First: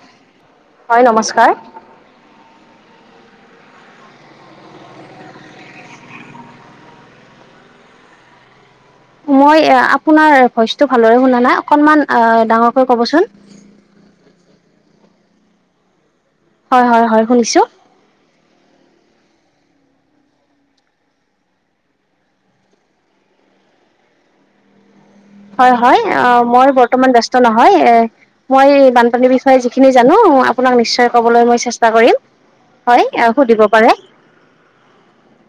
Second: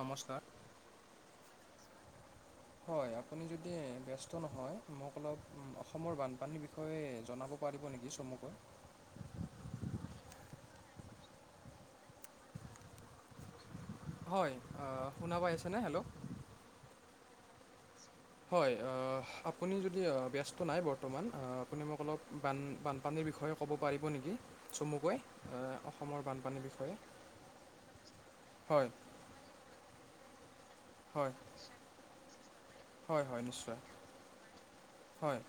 নমস্কাৰ। হয় নমস্কাৰ। হয় আপুনি যদি ব্যস্ত নহয় মোক অলপ অসমৰ বানপানীৰ বিষয়ে জনাব পাৰি ৰিব নেকি চমুকৈ। মই আপোনাৰ ভইচটো ভালদৰে শুনা নাই অকনমান ডাঙৰকৈ ক'বচোন। হয় শুনা পাইছেনে হেল্ল' হয় হয় হয় শুনিছো। হয় আপুনি যদি ব্যস্ত নাই বৰ্তমান আপুনি মোক অলপ বান বানপানীৰ বিষয়ে ক'ব পাৰিব নেকি চমুকৈ। হয় আহ, হয় অসমৰ অ বানপানীৰ মই বিষয়ে? বৰ্তমান ব্যস্ত নহয় এ মই হয় বানপানীৰ বিষয়ে যিখিনি জানো আপোনাক নিশ্চয় হয় কবলৈ মই চেষ্টা কৰিম। হয় সুধিব পাৰে। হয়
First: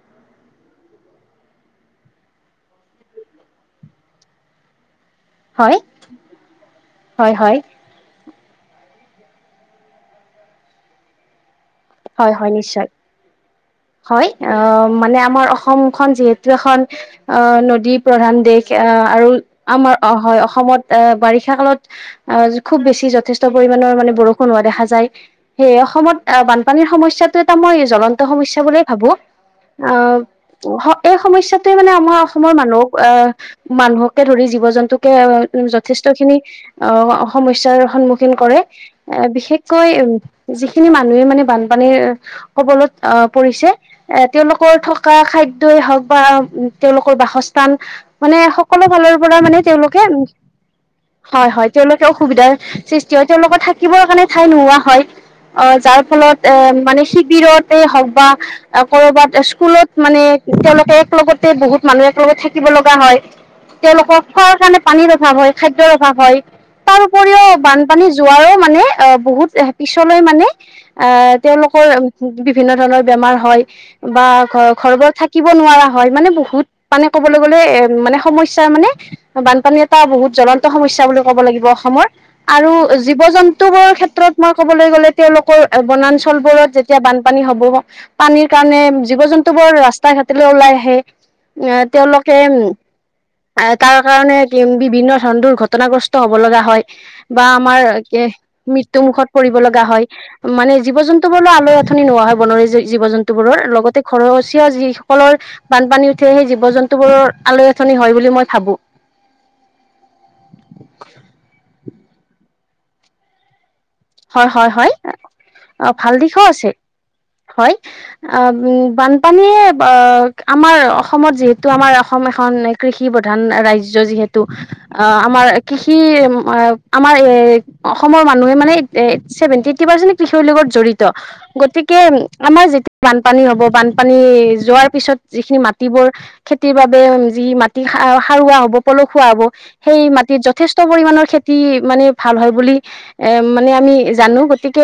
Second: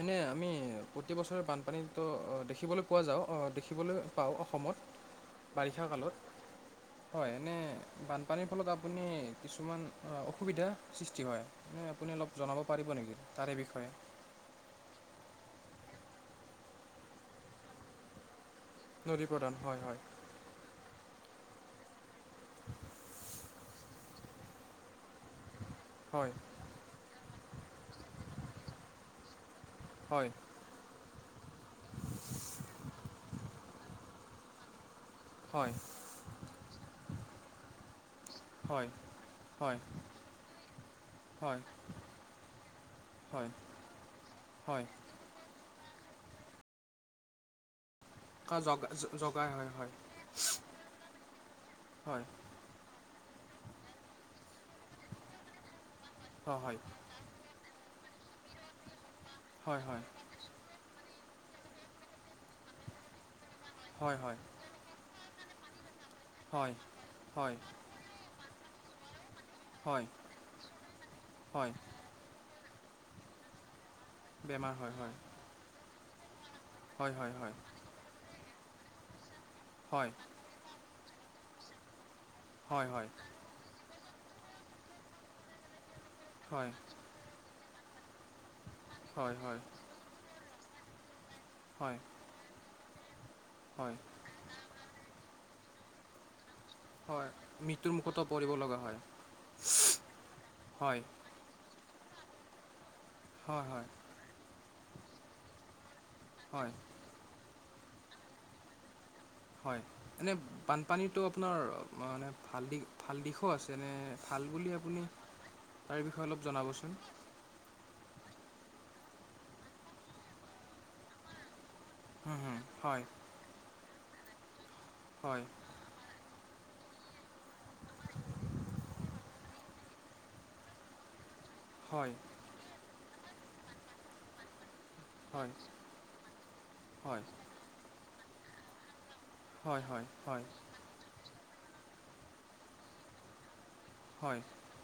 এনে আমি প্ৰতিবছৰে বানপানীটো দেখিবলৈ পোৱা যাওঁ দেখিবলৈ পাওঁ অসমত- হয় বাৰিষা কালত হয় এনে বানপানীৰ ফলত আপুনি কিছুমান অসুবিধাৰ সৃষ্টি হয়। এ আপুনি হয় অলপ হয় জনাব নিশ্চয়। পাৰিব নেকি তাৰে বিষয়ে। হয় অ মানে আমাৰ অসমখন যিহেতু এখন অ নদী প্ৰধান দেশ অ নদী আৰু প্ৰধান হয় আমাৰ অ হয় অসমত অ বাৰিষা। বাৰিষা কালত আহ খুব বেছি যথেষ্ট পৰিমাণৰ মানে বৰষুণ হোৱা দেখা যায়। সেইয়ে অসমত হয় বান সমস্যাটো এটা মই জ্বলন্ত সমস্যা বুলিয়ে ভাবো। অ হয় এই সমস্যাটোৱে মানে আমাৰ অসমৰ মানুহক আহ মানুহকে ধৰি জীৱ জন্তুকে যথেষ্ট খিনি অ সমস্যাৰ সন্মুখীন। কৰে হয় হয় বিশেষকৈ উম যিখিনি মানুহে মানে হয় হয় বানপানীৰ কবলত আহ হয় পৰিছে এ তেওঁলোকৰ হয় থকা খাদ। হওক বা তেওঁলোকৰ বাসস্থান। মানে কা সকলো জগা জ- ফালৰ পৰা জগাই মানে হয় হয় তেওঁলোকে উ হয় হয় তেওঁলোকে হয় অসুবিধাৰ সৃষ্টি এ তেওঁলোকৰ থাকিবৰ কাৰণে ঠাই নোহোৱা হয় আহ যাৰ ফলত এ হয় মানে শিবিৰতে হওক বা কৰ'বাত হয় হয় হয় স্কুলত মানে তেওঁলোকে লগতে বহুত মানুহ এক লগত থাকিব লগা হয়। হয় হয় তেওঁলোকক খোৱাৰ কাৰণে পানীৰ অভাৱ হয়। খাদ্যৰ অভাৱ হয় তাৰ উপৰিও হয় বানপানী যোৱাৰও মানে অ বহুত এ হয় পিছলৈ মানে আহ হয় তেওঁলোকৰ বিভিন্ন ধৰণৰ বেমাৰ হয়। বা ঘ বেমাৰ হয় ঘৰ ব হয় থাকিব নোৱাৰা হয় মানে বহুত মানে হয় হয় ক'বলৈ হয় গ'লে এ মানে সমস্যা তাৰ মানে বানপানী এটা হয় বহুত জ্বলন্ত সমস্যা বুলি কব লাগিব অসমৰ। আৰু হয় হয় হয় জীৱ জন্তুবোৰৰ ক্ষেত্ৰত মই ক'বলৈ গলে তেওঁলোকৰ বনা চল বোৰত হয় যেতিয়া বানপানী হব পানীৰ কাৰণে জীৱ হয় জন্তু বোৰ ৰাস্তা ঘাটলৈ ওলাই আহে এ হয় তেওঁলোকে উ হয় তাৰ কাৰণে বিভিন্ন ধ দূৰ ঘটনাগ্ৰস্ত হব লগা হয় বা আমাৰ মৃত্যুৰ মুখতো পৰিব লগা হয় মৃত্যু মুখত পৰি লগা হয় মানে জীৱ হয় জন্তু আঁঠনি নোহোৱা হয় বনৰিয়া জীৱ জন্তু বোৰৰ হয় হয় লগতে ঘৰচীয়া যিসকলৰ বানপানী সেই হয় জীৱ জন্তু বোৰৰ আলৈ আথনি হয় বুলি মই ভাবো। হয় এনে বানপানীতো আপোনাৰ মানে ভাল দিশ ভাল দিশোও আছে। তেনে ভাল হয় হয় বুলি হয় আপুনি অ তাৰ ভাল বিষয়ে অলপ জনাবচোন। অ বানপানীয়ে আমাৰ অসমত যিহেতু তটো আমাৰ অসম হুম এখন হুম হয় কৃষি প্ৰধান ৰাজ্য যিহেতু অ হয় আমাৰ কৃষি আমাৰ এ অসমৰ মানুহে মানে সেৱেণ্টি এটটি পাৰ্চেন্ত কৃষিৰ লগত জড়িত গতিকে হয় আমাৰ য পানী হ'ব বানপানী যোৱাৰ পিছত হয় যিখিনি মাটিবোৰ খেতিৰ বাবে হয় যি মাটি সাৰুৱা হব পল খোৱা হব হয় হয় সেই মাটিত হয় যথেষ্ট পৰিমাণৰ খেতি মানে ভাল হয় বুলি এ মানে আমি হয় জানো গতিকে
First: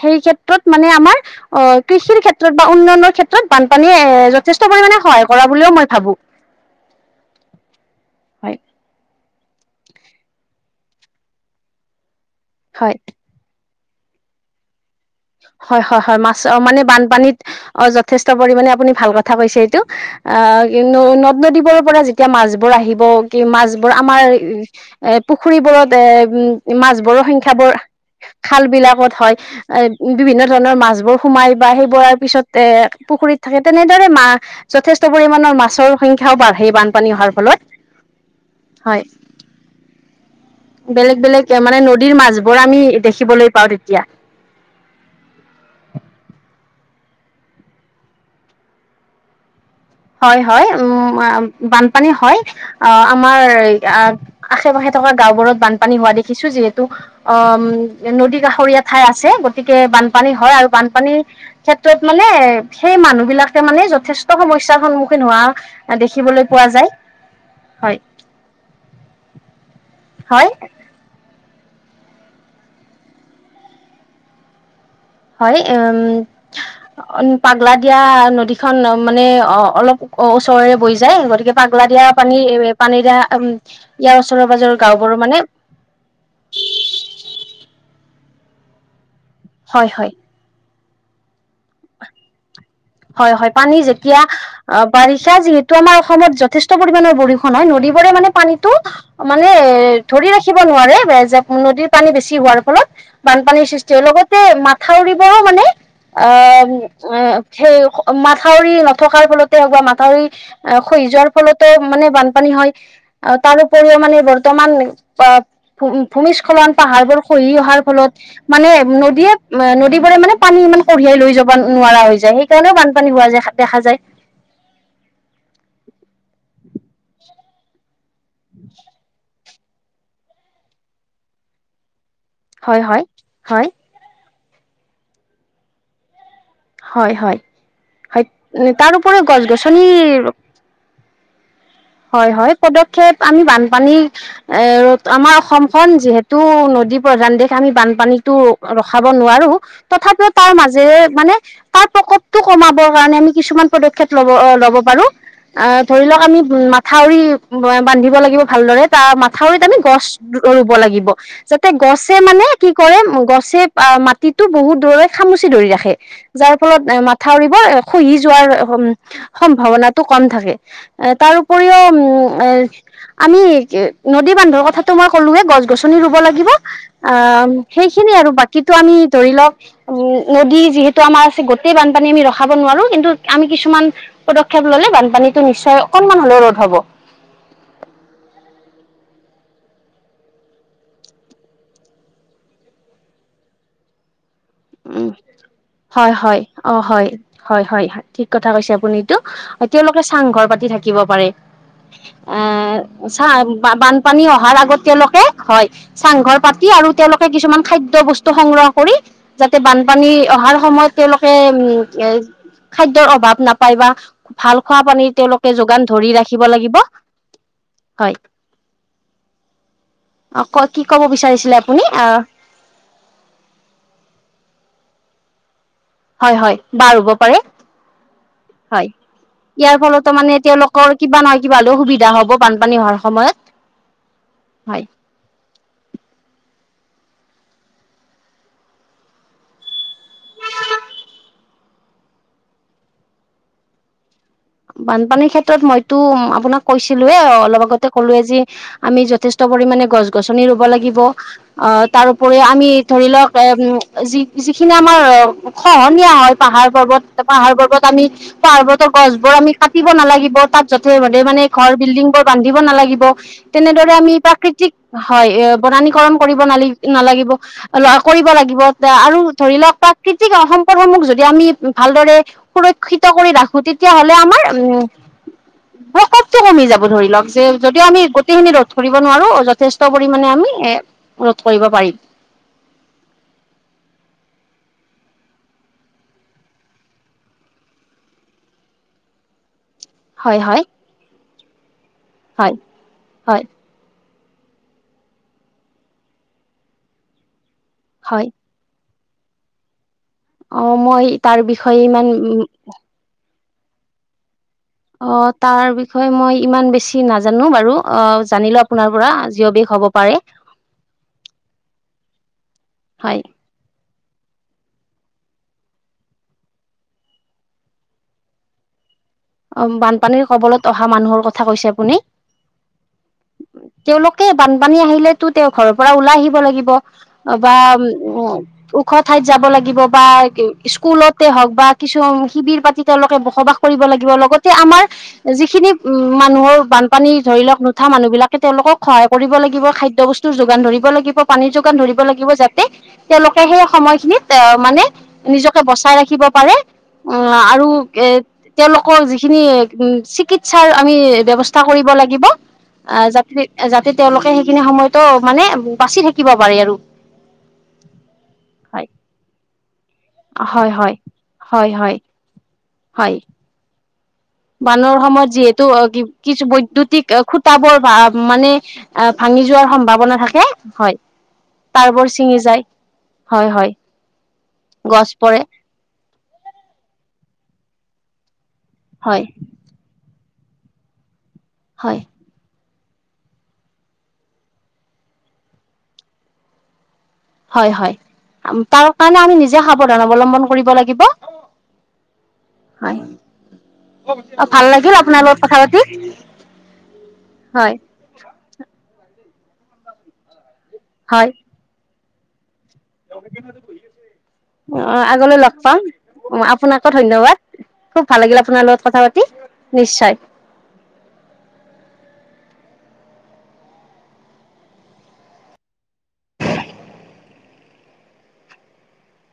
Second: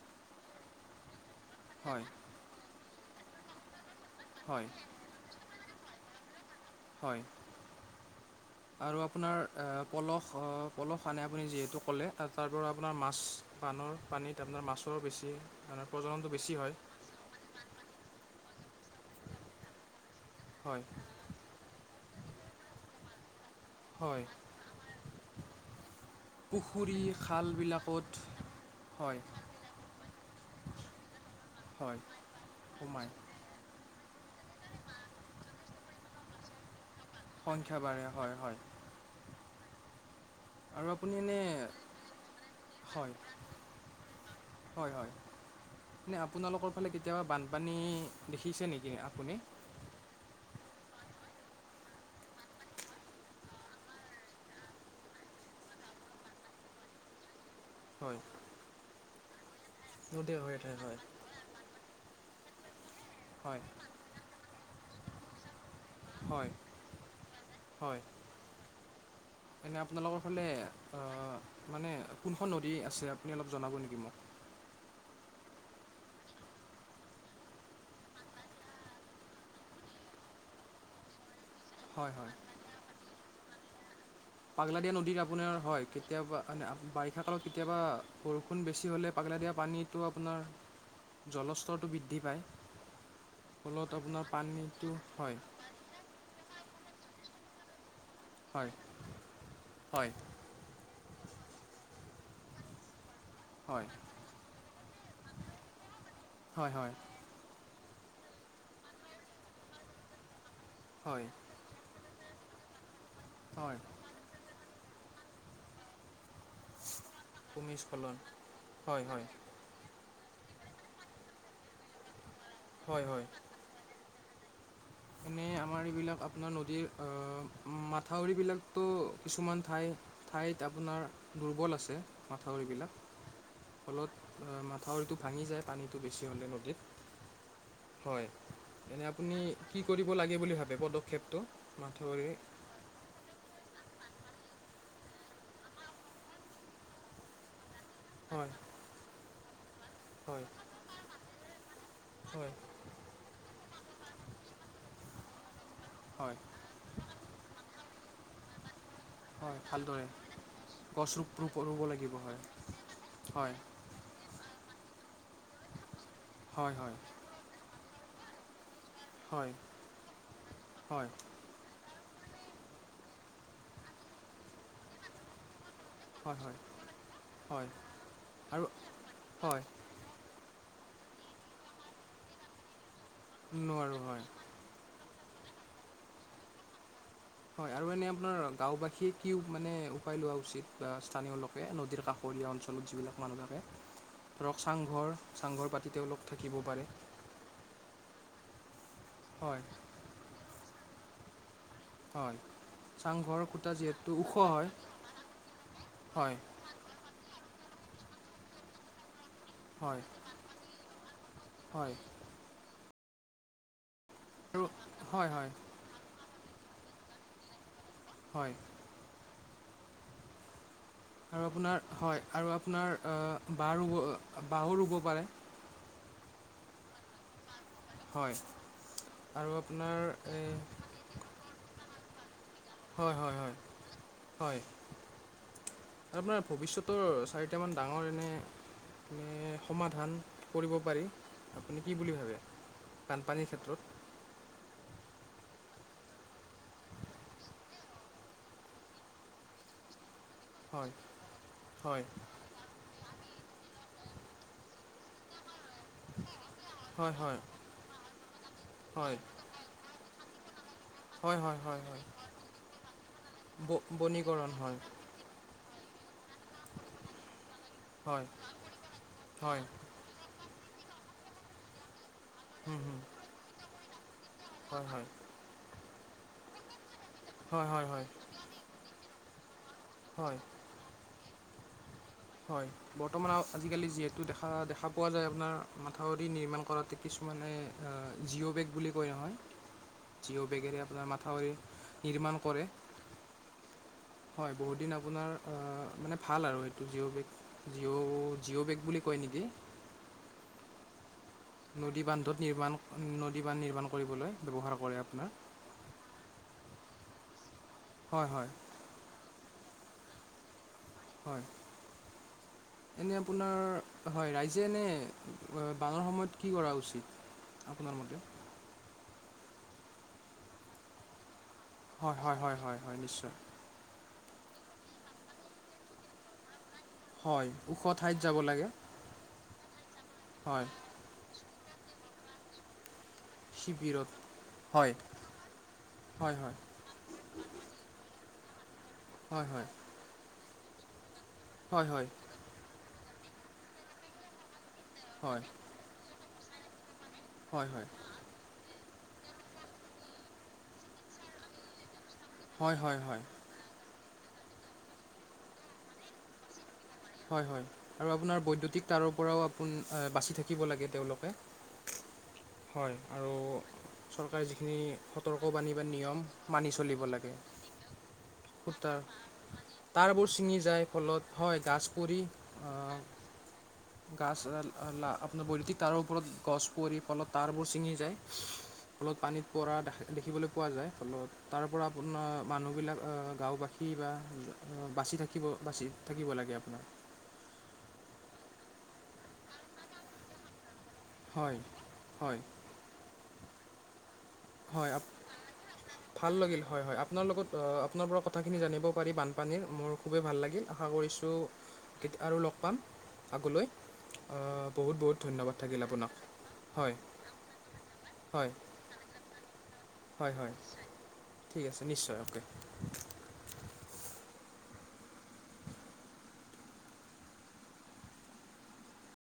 সেই ক্ষেত্ৰত মানে আমাৰ অ হয় কৃষিৰ ক্ষেত্ৰত বা উন্নয়নৰ ক্ষেত্ৰত বানপানীয়ে এ যথেষ্ট হয় পৰিমণে সহায় কৰা বুলিও মই ভাবো। হয় হয় আৰু আপোনাৰ পলস পলস আনে আপুনি যিহেতু ক'লে তাৰ পৰা আপোনাৰ হয় মাছ পানৰ পানীত আপোনাৰ মাছ হয় হয় হয় মাছ অ মানে বানপানীত অ যথেষ্ট পৰিমাণে আপুনি ভাল কথা কৈছে এইটো আহ হয় নদ নদীৰ পৰা এতিয়া মাছবোৰ আহিব কি মাছবোৰ আমাৰ হয় এ পুখুৰীবোৰত এ উম পুখুৰী মাছবোৰৰ সংখ্যা বোৰ খালবিলাকত খাল বিলাকত হয় এ বিভিন্ন ধৰণৰ মাছবোৰ সোমাই বা হয় সেইবোৰৰ পিছত সোমায় পুখুৰীত থাকে। তেনেদৰে মা যথেষ্ট পৰিমাণৰ মাছৰ সংখ্যাও বাঢ়ে বান পানী অহাৰ ফলত সংখ্যা বাঢ়ে হয় হয়। আৰু আপুনি বেলেগ বেলেগ এনে মানে নদীৰ মাছবোৰ আমি হয় দেখিবলৈ পাও তেতিয়া হয় হয়। এনে আপোনালোকৰ ফালে কেতিয়াবা বানপানী দেখিছে নিকি আপুনি? হয় হয় উ বানপানী হয় অ আমাৰ আশে পাশে থকা গাও বোৰত বানপানী হোৱা দেখিছো যিহেতু অ উ হয় নদী কাষৰীয়া ঠাই আছে গতিকে বানপানী নদী হয় হৈ আৰু থাকে বানপানীৰ ক্ষেত্ৰত মানে সেই মানুহ হয় বিলাকে মানে যথেষ্ট সমস্যা সন্মুখীন হোৱা দেখিবলৈ হয় পোৱা যায় হয়। এনে আপোনালোকৰ ফালে হয় আহ মানে কোনখন নদী আছে আপুনি অলপ জনাব নিকি মোক? হয় উম পাগলা দিয়া নদীখন মানে অ অলপ অ ওচৰৰেৰে বৈ যায় গতিকে পাগলা দিয়া হয় হয় পানী এ পানী দিয়া উম পাগলাদিয়া নদীত আপোনাৰ হয় কেতিয়াবা বাৰিষা কালত কেতিয়াবা বৰষুণ বেছি হ'লে পাগলা দিয়া হয় পানীটো হয় আপোনাৰ জলস্তৰটো বৃদ্ধি পায় হয় হয় পানী ফলত যেতিয়া আপোনাৰ অ পানীটো বাৰিষা হয় যিহেতু আমাৰ অসমত যথেষ্ট পৰিমানৰ বৰষুণ হয় নদী মানে হয় পানীটো মানে হয় ধৰি ৰাখিব নোৱাৰে যে নদীৰ পানী বেছি হোৱাৰ ফলত বানপানীৰ সৃষ্টি হয় লগতে মাথাউৰিবোৰো মানে অ হয় হয় মাথাউৰি নথকাৰ ফলতে হওক বা মাথাউৰি খহি হয় যোৱাৰ ফলতে মানে বান পানী হয় তাৰ হয় উপৰিও মানে বৰ্তমান ভূমিস্খলন পাহাৰবোৰ খহি অহাৰ ফলত ভূমিস্খলন মানে হয় হয় নদীয়ে নদীবোৰে মানে পানী ইমান কঢ়িয়াই লৈ যাব নোৱাৰা হৈ যায় সেইকাৰণে হয় বানপানী হয় হোৱা দে দেখা যায় এনেই আমাৰ এইবিলাক আপোনাৰ নদীৰ মাথাউৰিবিলাকতো কিছুমান ঠাই ঠাইত আপোনাৰ দুৰ্বল আছে হয় মাথাউৰিবিলাক হয় হয় ফলত মাথাউৰিটো ভাঙি যায় পানীটো বেছি হ'লে নদীত হয় হয় হয় এনে তাৰউপৰি আপুনি গছ গছনি কি কৰিব লাগে বুলি ভাবে পদক্ষেপটো মাথাউৰি হয় হয় পদক্ষেপ আমি বানপানী এ ৰ আমাৰ অসমখন যিহেতু নদী প্ৰধান দেশ আমি বানপা পানীটো হয় ৰখাব নোৱাৰো তথাপি হয় তাৰ মাজেৰে মানে তাৰ প্ৰকোপটো হয় কমাব কাৰ কাৰণ আমি কিছুমান পদক্ষেপ লব অ লব পাৰো ধৰি লক হয় আমি মথাউৰি বান্ধিব লাগিব ভালদৰে হয় মাথাউৰিত আমি গছ ভালদৰে ৰুব লাগিব গছ ৰুপ ৰুব যাতে ৰুব লাগিব গছে হয় মানে কি কৰে হয় গছে মাটিটো বহুত দ্বৰে খামুচি ধৰি ৰাখে যাৰ হয় ফলত হয় এ মাথাউৰিব খহি যোৱাৰ হয় সম্ভাৱনাটো কম থাকে হয় তাৰো উম আমি নদী বান্ধৰ কথাটো মই ক'লোৱে গছ গছনি ৰুব হয় লাগিব হয় অ হয় সেইখিনি আৰু বাকীটো আমি ধৰি লওক হয় নদী যিহেতু আমাৰ আছে গোটেই বানপানী আমি ৰখাব নোৱাৰো কিন্তু আমি কিছুমান নোৱাৰোঁ হয় পদক্ষেপ ললে বানপানী টো নিশ্চয় অকনমান হলেও ৰুধ হ'ব হয় আৰু এনে আপোনাৰ গাঁওবাসীয়ে কি মানে উপায় লোৱা উচিত বা স্থানীয় লোকে নদীৰ কাষত ঘৰীয়া অঞ্চলত যিবিলাক মানুহ থাকে ধৰক উম চাংঘৰ চাংঘৰ পাতি হয় তেওঁলোক হয় থাকিব অ পাৰে হয় হয় হয় ঠিক কথা কৈছে আপুনি এইতো হয় তেওঁলোকে চাংঘৰ পাতি থাকিব পাৰে [unintelligible] এ চা চাংঘৰ খুটা যিহেতু বানপানী ওখ অহাৰ হয় আগত তেওঁলোকে হয় চাংঘৰ হয় পাতি আৰু তেওঁলো কে কিছুমান খাদ্য বস্তু সংগ্ৰহ কৰি যাতে হয় বানপানী অহাৰ সময়ত তেওঁলোকে উম হয় এ খাদ্যৰ অভাৱ নাপায় বা ভাল আৰু খোৱা পানী হয় হয় তেওঁলোকে যোগান ধৰি ৰাখিব লাগিব হয় অ কয় আৰু আপোনাৰ হয় আৰু আপোনাৰ অ বাঁহ ৰুব বাঁহো ৰুব পাৰে। হয় হয় বাহঁ ৰুব পাৰে হয় আৰু ইয়াৰ আপোনাৰ ফলতো মানে এই তেওঁলোকৰ কিবা নহয় কিবা হ'লেও সুবিধা হ'ব। বানপানী হোৱাৰ হয় হয় সময়ত হয় হয়। আপোনাৰ ভৱিষ্যতৰ চাৰিটামান ডাঙৰ এনে এ সমা ধান কৰিব পাৰি আপুনি কি বুলি ভাবে বানপানীৰ ক্ষেত্ৰত- বানপানীৰ ক্ষেত্ৰত মইতো আপোনাক কৈছিলোয়ে অলপ আগতে ক'লোৱয়ে যে আমি যথেষ্ট পৰিমানে গছ গছনি ৰুব হয় লাগিব অ হয় তাৰউপৰি আমি ধৰি লওক- এ উ যি যিখিনি আমাৰ খহনীয়া হয় পাহাৰ পৰ্বত হয় হয় পাহাৰ পৰ্বত আমি পাহাৰবোৰতো গছ হয় কাটিব নালাগিব তাত যতে মধে হয় মানে হয় ঘৰ হয় হয় বিল্ডিং বোৰ বান্ধিব নালাগিব ব- তেনেদৰে আমি বনীকৰণ প্ৰাকৃতিক হয় অ বনানিক কৰণ নালা নালাগিব অ হয় কৰিব লাগিব আৰু ধৰ হয় লওক প্ৰাকৃতিক সম্প পথ সমূহ যদি আমি ভালদৰে হুম, হুম, সুৰক্ষিত কৰি ৰাখো তেতিয়া হলে। হ'লে আমাৰ হয় হয় ব্ৰকট টো কমি যাব ধৰি লওক যে হয় যদিও হয় আমি হয় গোটেইখিনি ৰ'দ ধৰিব নোৱাৰো যথেষ্ট পৰিমণে হয় আমি কৰিব পাৰিম। হয় বৰ্তমান আজিকালি যিহেতু দেখা দেখা পোৱা যায় আপোনাৰ মাথাউৰি নিৰ্মাণ কৰাতে কিছু মানে জিঅ' বেগ বুলি কয় নহয়। হয় যিও হয় বেগেৰে আপোনাৰ মাথাউৰি নিৰ্মাণ হয় কৰে হয় হয় বহুত দিন আপোনাৰ মানে ভাল আৰু জিঅ' বেগ হয় জিঅ' জিঅ' বেগ বুলি ক নেকি? অ মই তাৰ বিষয়ে নদী ইমান বান্ধত নিৰ্মাণ নদী বান্ধ নিৰ্মাণ কৰিবলৈ ব্যৱহাৰ কৰে অ আপোনাৰ তাৰ বিষয়ে মই ইমান বেছি নাজানো বাৰু অ হয় হয় জানিলো আপোনাৰ পৰা জিঅ বেগ হব পাৰে হয় এনে হয় আপোনাৰ হয় ৰাইজে এনে বানৰ সময়ত কি কৰা উচিত। আপোনাৰ মতে অ বানপানীৰ কবলত অহা মানুহৰ কথা কৈছে আপুনি হয় হয় হয় হয় হয় নিশ্চয়। তাকে বানপানী আহিলে তো তেওঁৰ ঘৰৰ পৰা ওলাই আহিব লাগিব। হয় বা ওখ ঠাইত উ যাব লাগে ওখ ঠাইত যাব লাগিব বা হয় স্কুলতে হওক বা কিছু শিবিৰ পাতি তেওঁলোকে বসবাস কৰিব লাগে। শিবিৰত দিব লগতে আমাৰ হয় যিখিনি উ হয় হয় মানুহৰ বানপানী ধৰি লওক নুঠা মানুহ বিলাকে তেওঁলোকক সহায় কৰিব হয় লাগিব হয় খাদ্যয় বস্তুৰ যোগান ধৰিব লাগিব পানীৰ যোগান হয় হয় ধৰিব হয় লাগিব যাতে তেওঁলোকে সেই সময়খিনিত আহ মানে হয় নিজকে বচাই ৰাখিব পাৰে। অ আৰু হয় হয় এ তেওঁলোকৰ যিখিনি চিকিৎসাৰ আমি ব্যৱস্থা কৰিব লাগে। হয় লাগিব যাতে যাতে তেওঁলোকে সেইখিনি সময়তো মানে বাচি থাকিব পাৰে আৰু হয় আপোনাৰ বৈদ্যুতিক হয়। টাৰৰ পৰাও বাচি থাকিব হয় লাগে হয় তেওঁলোকে হয় হয় হয় আৰু চৰকাৰে যিখিনি বানৰ সময়ত যিহেতু সতৰ্কবাণী বা নিয়ম কিছু মানি চলিব বৈদ্যুতিক লাগে খুটাবোৰ বা মানে ফুটাৰ অ ভাঙি যোৱাৰ সম্ভাৱনা তাঁৰবোৰ থাকে হয় টাৰবোৰ অ চি গাছ গছ লা পৰে লা বৈদ্যুতিক টাৰ ওপৰত গছ পৰি ফলত পাৰ বোৰ চিঙি যায় ফলত হয় পানীত পৰা দেখা দেখিবলৈ পোৱা যায় ফলত তাৰ পৰা হয় আপোনাৰ মানুহ বিলাক গাঁওবাসী বা বাচি থাকিব বাচি থাকিব লাগে আপোনাৰ হয় হয় তাৰ কাৰণে আমি নিজে সাৱধান অৱলম্বন কৰিব লাগিব। হয় হয় লাগিব হয়। অ ভাল হয় লাগিল আপোনাৰ লগত কথা পাতি ভাল লাগিল হয় হয় আপোনাৰ লগত হয় আপোনাৰ পৰা কথাখিনি জানিব পাৰি বান পানীৰ মোৰ খুবেই ভাল লাগিল আশা হয় কৰিছোঁ আৰু লগ পাম আগলৈ আহ, বহুত অহ বহুত আগলৈ লগ ধন্যবাদ থাকিল পাম আপোনাক অহ আপোনাকো হয় ধন্যবাদ খুব ভাল লাগিল হয় আপোনাৰ লগত কথা পাতি নিশ্চয় হয় হয় নিশ্চয় ঠিক আছে নিশ্চয় অকে